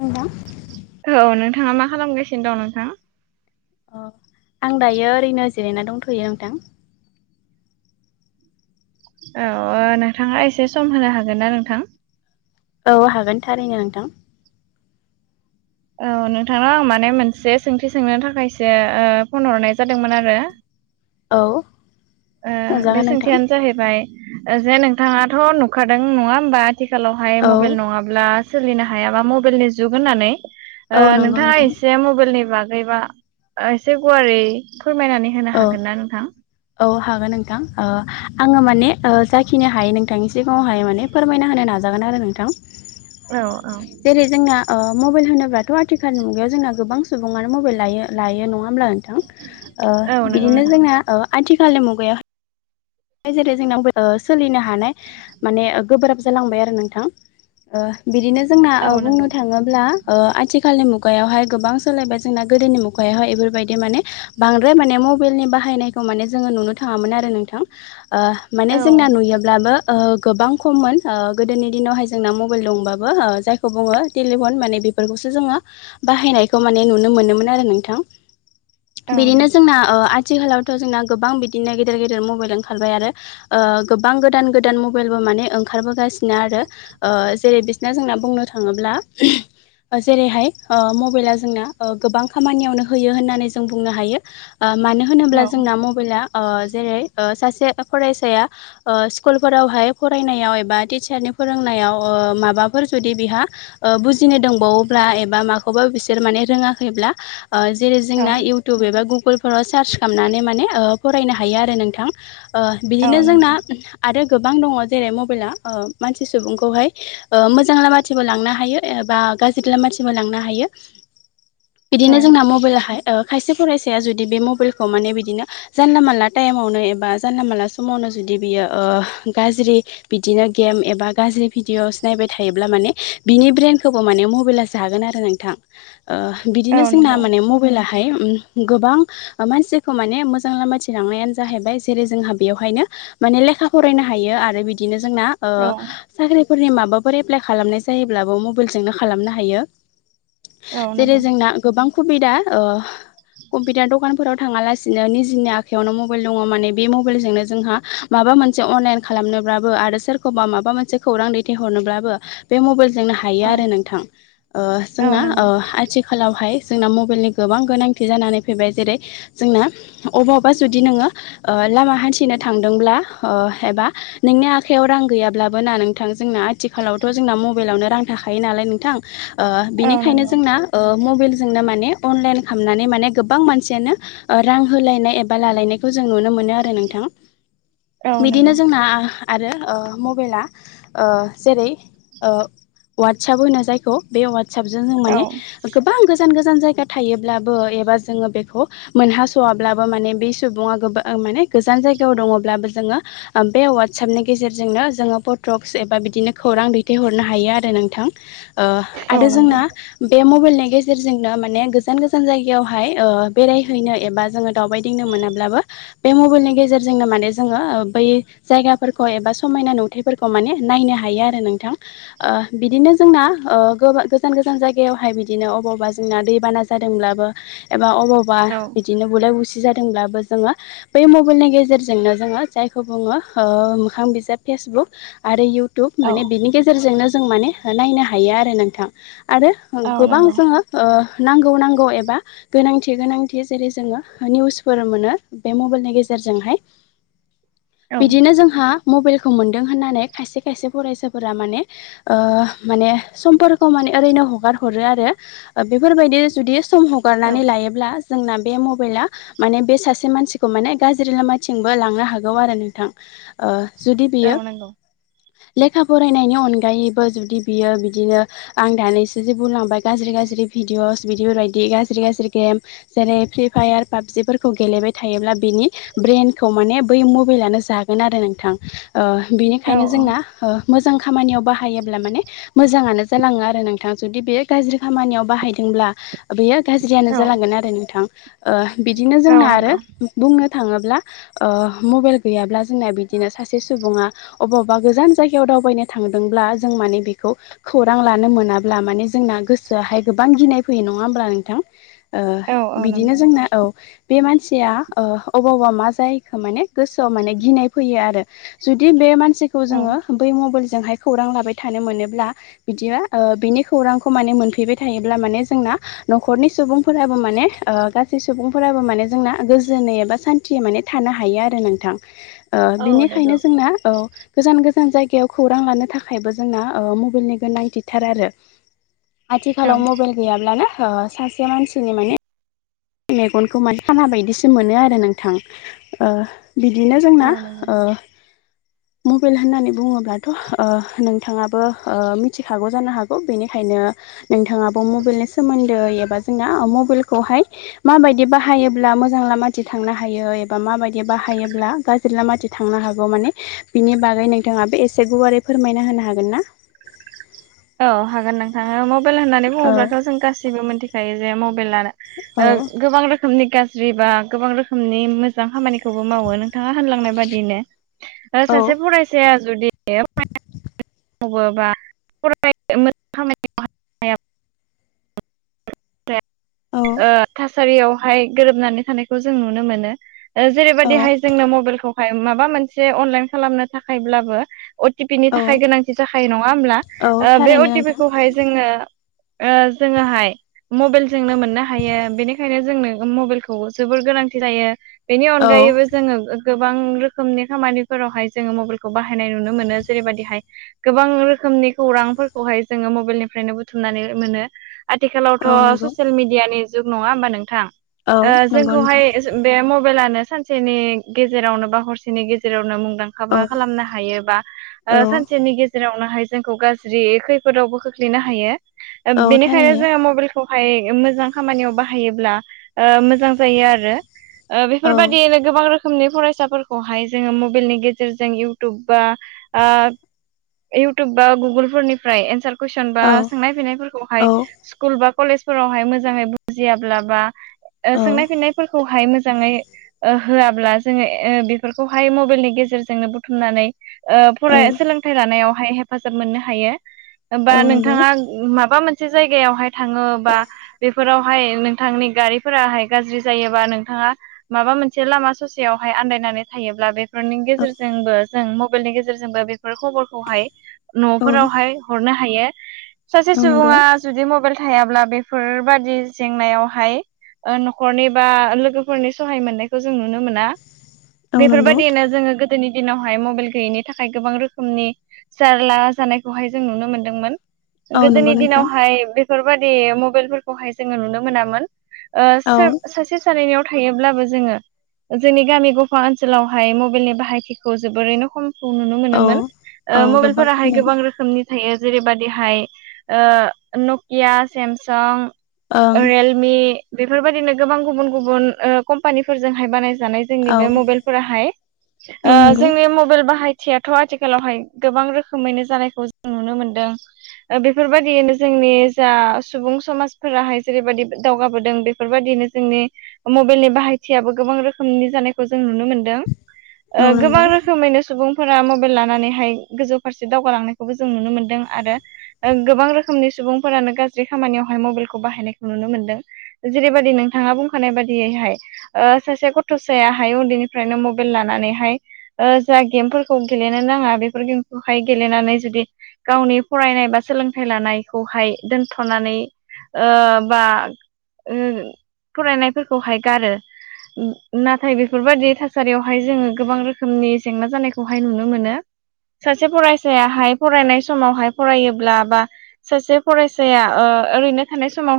नोंथां औ नोंथाङा मा खालामगासिनो दं नोंथाङा अह आं दायो ओरैनो जिरायना दंथ'यो नोंथां औ नोंथाङा एसे सम होनो हागोन ना नोंथां औ हागोन थारैनो नोंथां औ नोंथांनाव आं माने मोनसे सोंथि सोंनो थाखायसो फन हरनाय जादोंमोन आरो औ बे सोंजागोन नोंथां सोंथियानो जाहैबाय जे नोंथाङाथ' नुखादों नङा होमबा आथिखालावहाय औ मबाइल नङाब्ला सोलिनो हायाबा मबाइलनि जुग होननानै औ नंगौ नोंथाङा नोंथां एसे मबाइलनि बागै बा एसे गुवारै फोरमायनानै होनो औ हागोन ना नोंथां औ हागोन नोंथां आङो माने जाखिनो हायो नोंथांनि सिगाङावहाय माने फोरमायना होनो नाजागोन आरो नोंथां औ औ जेरै जोंना मबाइल होनोब्लाथ' आथिखालनि मुगायाव जोंना गोबां सुबुङानो मबाइल लायो-लायो नङा होनब्ला नोंथां औ नंगौ बिदिनो नोंथां। जोंना आथिखालनि मुगायाव जेरै जोंनाव सोलिनो हानाय माने गोब्राब जालांबाय आरो नोंथां बिदिनो जोंना औ नंगौ बुंनो थाङोब्ला आथिखालनि मु मुगायावहाय गोबां सोलायबाय जोंना गोदोनि मुगायावहाय बेफोरबायदि माने बांद्राय माने मबाइलनि बाहायनाय माने जोंङो नुनो थांङामोन आरो नोंथां औ माने जोंना नुयोब्लाबो गोबां खममोन गोदोनि दिनावहाय जोंना मबाइल दंबाबो जायखौ बुङो टेलिफन माने बेफोरखौसो जोंङो बाहायनायखौ माने नुनो मोनोमोन आरो नोंथां औ नों बिदिनो जोंना आथिखालावथ जोंना गोबां बिदिनो गेदेर गेदेर मबाइल ओं ओंखारबाय आरो गोबां गोदान गोदान मबाइलबो माने ओंखारबोगासिनो ना आरो जेरै बिसना जोंना बुंनो थाङोब्ला जेरैहाय मबाइला जोंना गोबां खामानियावनो होयो होननानै जों बुंनो हायो मानो होनोब्ला जोंना मबाइला जेरै सासे फरायसाया स्कुल फोरावहाय फरायनायाव एबा टिचारनि फोरोंनायाव माबा माबाफोर जुदि बिहा बुजिनो दंबावोब्ला एबा माखौबा बिसोर माने रोङाखैब्ला जेरै औ जोंना इउटुब एबा गु गुगोलफोराव सार्च खालामनानै माने फरायनो हायो आरो नोंथां औ बिदिनो औ जोंना नंगौ। आरो गोबां दङ जेरै मबाइला मानसि सुबुंखौहाय मोजां लामाथिंबो लांनो हायो एबा गाज्रि लामाथिंबो लांनो हायो [inaudible] औ बिदिनो जोंना मबाइलाहाय खायसे फरायसाया जुदि बे मबाइलखौ माने बिदिनो जानला मोनला टाइमावनो एबा जानला मोनला समावनो जुदि बियो गाज्रि बिदिनो गेम एबा गाज्रि भिडिअस नायबाय थायोब्ला माने बिनि ब्रेनखौबो माने मबाइला जागोन आरो नोंथां औ बिदिनो जोंना नंगौ माने मबाइला गोबां मानसिखौ माने मोजां लामाथिं लांनायानो जाहैबाय जेरै जोंहा बेयावहायनो माने लेखा फरायनो हायो आरो बिदिनो जोंना औ साख्रि फोरनि माबाफोर एप्लाइ खालामनाय जायोब्लाबो मबाइलजोंनो खालामनो हायो औ जेरै नंगौ जोंना गोबां सुबिदा कम्पिटार दखानफोराव थाङा लासिनो निजिनि आखायावनो मबाइल दङ माने बे मबाइलजोंनो जोंहा माबा मोनसे अनलाइन खालामनोब्लाबो आरो सोरखौबा माबा मोनसे खौरां दैथायहरनो ब्लाबो बे मबाइल जोंनो हायो औ आरो नोंथां औ जोंना नंगौ आथिखालावहाय जोंना मबाइलनि गोबां गोनांथि जानानै फैबाय जेरै जोंना अबावबा जुदि नोङो लामा हान्थिनो थांदोंब्ला एबा नोंनि आखायाव रां गैयाब्लाबो ना नोंथां जोंना आथिखालावथ' जोंना मबाइलावनो रां थाखायो नालाय नोंथां औ बिनिखायनो नंगौ जोंना मबाइल जोंनो माने अनलाइन खालामनानै माने गोबां मानसियानो रां होलायनाय एबा लालायनाय जों नुनो मोनो आरो नोंथां औ नंगौ बिदिनो जोंना आरो मबाइलाओ जेरै ववाट्सप होनो जायखौ बे वाट्सपजों जों औ माने गोबां गोजान गोजान जान जायगा थायोब्लाबो एबा जोङो बेखौ मोनहासव्लाबो माने बे सुबुं ओ माने गोजान जायगायाव दङब्लाबो जोङो बे वाट्सपनि गेजेरजोंनो जोङो फटक्स एबा बिदिनो खौरां दैथायहरनो हायो आरो नोंथां औ आरो नंगौ जोंना बे मबाइलनि गेजेरजोंनो माने गोजान गोजान जायगायावहाय बेरायहैनो एबा जोङो दावबायदिंनो मोनाब्लाबो बे मबाइलनि गेजेरजोंनो माने जोङो बै जायगाफोरखौ एबा समायना नुथाइफोरखौ माने नायनो हायो आरो नोंथां बिदिनो जोंना गोज गोजान जायगायावहाय बिदिनोबे अबावबा जोंना दैबाना जादोंब्लाबो एबा अबावबा औ बिदिनो बुलाय बुसि जादोंब्लाबो जोङो बै मबाइलनि गेजेरजोंनो जोङो जायखौ बुङो मोखां बिजाब फेसबुक आरो इउटुब टुब माने बिनि गेजेरजोंनो जों माने नायनो हायो आरो नोंथां आरो औ नंगौ औ गोबां नंगौ जोङो नांगौ नांगौ एबा गोनांथि गोनांथि जेरै जोङो निउसफोर मोनो बे मबाइलनि गेजेरजोंहाय औ बिदिनो जोंहा मबाइलखौ मोन्दों होननानै खायसे खायसे फरायसाफोरा माने माने समफोरखौ माने ओैनो हार हरो आरो बेफोरबादि सम औ हगारनानै लायोब्ला जोंना बे मबाइला माने बे सासे सासे मानसिखौ माने गाज्रि लामाथिंबो लांनो हागौ आरो नोंथां जुदि औ बियो औ नंगौ लेखा फरायनायनि अनगायैबो जुदि बियो बिदिनो आं दानैसो जे बुंलांबाय गाज्रि गाज्रि बेफोरबादि गाज्रि गाज्रि फिदिअ बेफोरबादि गाज्रि गाज्रि गेम जेरै फिभायार, भाबजिफोरखौ गेलेबाय थायोब्ला बिनि ब्रइेनखौ माने बै मबाइलनो जागोन आरो नोंथां औ बिनिखायनो जोंना मोजां खामानियाव बाहायोब्ला माने मोजाङानो जालाङो आरो नोंथां जुदि बे गाज्रि खामानियाव बाहायदोंब्ला बेयो गाज्रियानो नंगौ जालांगोन आरो नोंथां बिदिनो जोंना औ आरो बुंनो थांडोब्ला ओ मबाइल गैयाबा जोंना बिदिनो सासे सुबुंआ अबावबा गोजोन जाय याव दावबायनो थांदोंब्ला जों माने बेखौ खौरां लानो मोनाब्ला माने जोंना गोसोआ हाय गोबां आं गिनाय फैयो नङा होमब्ला नोंथां ओ औ बिदिनो नंगौ जोंना औ बे मानसिया ओ अबावबा मा जायो खो माने गोसो आव माने गिनाय फैयो आरो जुदि बे मान मानसिखौ औ जोंडो बै मबाइल जो जोंहाय खौरां लाबाय थानो मोनोब्ला बिदि ओ बिनि खौरांखौ माने मोनफैबाय थायोब्ला माने जोंना आ न'खरनि सुबुं फोराबो माने गासै सुबुं फोराबो माने गोजोना। गोजोनै एबा सान्थि माने थानो हायो आरो नोंथां ओ औ बिनिखायनो जोंना औ। गोजान गोजान जायगायाव खौरां लानो थाखायबो जोंना ओ बाइलनि गोनांथि थार आरो। आथिखालाव मबाइल गैयाब्लानो ओ सासे मानसिनि माने मेगनखौ माने खाना बायदिसो मोनो आरो नोंथां ओ बिदिनो जोंना नंगौ ओ [inaudible] मबाइल होननानै बुङोब्लाथ' ओ नोंथाङाबो मिथिखागौ जानो हागौ बेनिखायनो नोंथाङाबो मबाइलनि सोमोन्दै एबा जोंना मबाइल खौहाय माबायदि बाहायोब्ला मोजां लामाथि थांनो हायो एबा माबायदि बाहायोब्ला गाज्रि लामाथि थांनो हागौ माने बिनि बागै नोंथाङा बे एसे गुवारै फोरमायना होनो हागोन ना? औ हागोन नोंथाङा मबाइल होननानै औ बुङोब्लाथ' जों गासिबो मोनथि खायो जे म [unintelligible] औ ओ गोबां रोखोमनि गाज्रि बा गोबां रोखोमनि मोजां खामानिखौ खौबो मावो नोंथाङा होनलांनाय बादिनो औ सासे फरायसाया जुदि मावो बा फरायो मोजां खामानियाव [unintelligible] औ ओ थासारियावहाय गोरोबनानै थानायखौ जों नुनो मोनो औ जेरैबायदिहाय जोंनो मबाइलखौहाय माबा मोनसे अनलाइन खालामनो थाखायब्लाबो अ टि पि नि औ थाखाय गोनांथि जाखायो नङा होमब्ला औ बे अ थारैनो टि पि नोंथां खौहाय जोङो ओ जोङोहाय मबाइलजोंनो मोननो हायो बेनिखायनो जोंनो मबाइलखौ जोबोर गोनांथि जायो बेनि औ अनगायैबो जोङो गोबां रोखोमनि खामानिफोरावहाय जोङो मबाइलखौ बाहायनाय नुनो मोनो जेरैबायाददिहाय गोबां रोखोमनि खौरांफोरखौहाय जोङो मबाइलनिफ्रायनो बुथुमनानै मोनो आथिखालावथ' औ नंगौ ससियेल मिडियानि जुग नङा होमबा नोंथां औ नंगौ जोंखौहाय नोंथां बे मबाइलानो। सानसेनि गेजेरावनो बा हरसेनि गेजेरावनो मुं दांखाबो औ खालामनो हायो बा ओ औ सानसेनि गेजेर [unintelligible] जोंखौ गाज्रि खैफोदावबो खोख्लैनो हायो। औ बेनिखायनो थारैनो जोङो मबाइलखौ हाय मोजां खामानियाव बाहायोब्ला ओ मोजां जायो आरो। ओ औ बेफोरबादियैनो गोबां रोख खोमनि फरायसाफोरखौहाय जोङो मबाइलनि गेजेरजों इउटुब बा ओ इउटुब बा गुगोलफोरनिफ्राय एन्सार कुइसन बा सोंनाय फिनायफोरखौहाय औ स्कुल बा कलेजफोरावहाय मोजाङै बुजियाब्ला बा औ सोंनाय फिन्नायफोरखौहाय मोज जाङै होआब्ला जोङो ओ बेफोरखौहाय मबाइलनि गेजेरजोंनो बुथुमनानै ओ औ फराय सोलोंथाइ लानायावहाय हेफाजाब मोननो हायो बा औ नंगौ नोंथाङा माबा मोन से जायगायावहाय थाङो बा बेफोराव हाय नोंथांनि गारिफोराहाय गाज्रि जायोबा नोंथाङा माबा मोनसे लामा ससेयावहाय आन्दायना नानै थायोब्ला बेफोरनि औ गेजेरजोंबो जों मबाइलनि गेजेरजोंबो बेफोर खबर औ न'फोरावहाय हरनो हायो। सासे औ नंगौ सुबुङा जुदि मबाइल थायाब्ला बेफोरबादि जेंनायावहाय ओ न'खरनि बा लोगोफोरनि सहाय मोननायखो जों नुनो मोना। औ नंगौ बेफोरबायदिनो जोङो गोद दोनि दिनावहाय मबाइल गैयैनि थाखाय गोबां रोखोमनि जारला जानायखौहाय जों नुनो मोनदोंमोन। औ नंगौ गोदोनि नोंथां दिनावहाय बे बेफोरबादि मबाइलफोरखौहाय जोङो नुनो मोनामोन। ओ औ सो सासे सानैनियाव थायोब्लाबो जोङो जोंनि गामि गफा ओनसोलावहाय मबाइलनि बाहायथिखौ जोबोरैनो खम खौ नुनो औ मोनोमोन। औ ओ गोबां मबाइलाहाय खममोन गोबां रोखोमनि थायो। जेरैबायदिहाय ओ नकिया सेमसं ओं रियेलमि बेफोरबायदिनो गोबां गुबुन-गुबुन ओ कम्पानिफोरजोंहाय बानाय जानाय जोंनि औ बे मबाइलफोराहाय ओ औ नंगौ जोंनि मबाइल बाहायथियाथ' आथिखालावहाय गोबां रोखोमैनो जानायखौ जों नुनो मोनदों। बेफोरबायदियैनो जोंनि जा सुबुं समाजफोराहाय जेरैबायदि दावगाबोदों बेफोरबायदि नो जोंनि मबाइलनि बाहायथियाबो गोबां रोखोमनि जानायखौ जों नुनो मोनदों। ओ औ गोबां नंगौ रोखोमैनो सुबुंफोरा मबाइल लानानैहाय गोजौ फारसे दावगालांनायखौबो जों नुनो मोनदों आरो गोबां रोखोमनि सुबुंफोरानो गाज्रि खामानियाव मबाइलखौ बाहायनायखौ नुनो मोनदों जेरैबायदि नोंथाङा बुंखानाय बायदियैहाय ओ सासे गथ थसायाहाय उन्दैनिफ्रायनो मबाइल लानानैहाय ओ जा गेमफोरखौ गेलेनो नाङा बेफोर गेम खौहाय गेलेनानै जुदि गावनि फरायनाय बा सोलोंथाइ लानायखौहाय दोनथ'नानै ओ बा ओ फरायनायफोरखौहाय गारो। नाथाय बेफोरबायदि थासारियावहाय जोङो गोबां रोखोमनि जेंना जानायखौहाय नुनो मोनो। सासे फरायसायाहाय फरायनाय समावहाय फरायोब्ला बा सासे फरायसाया ओ ओरैनो थानाय समावहाय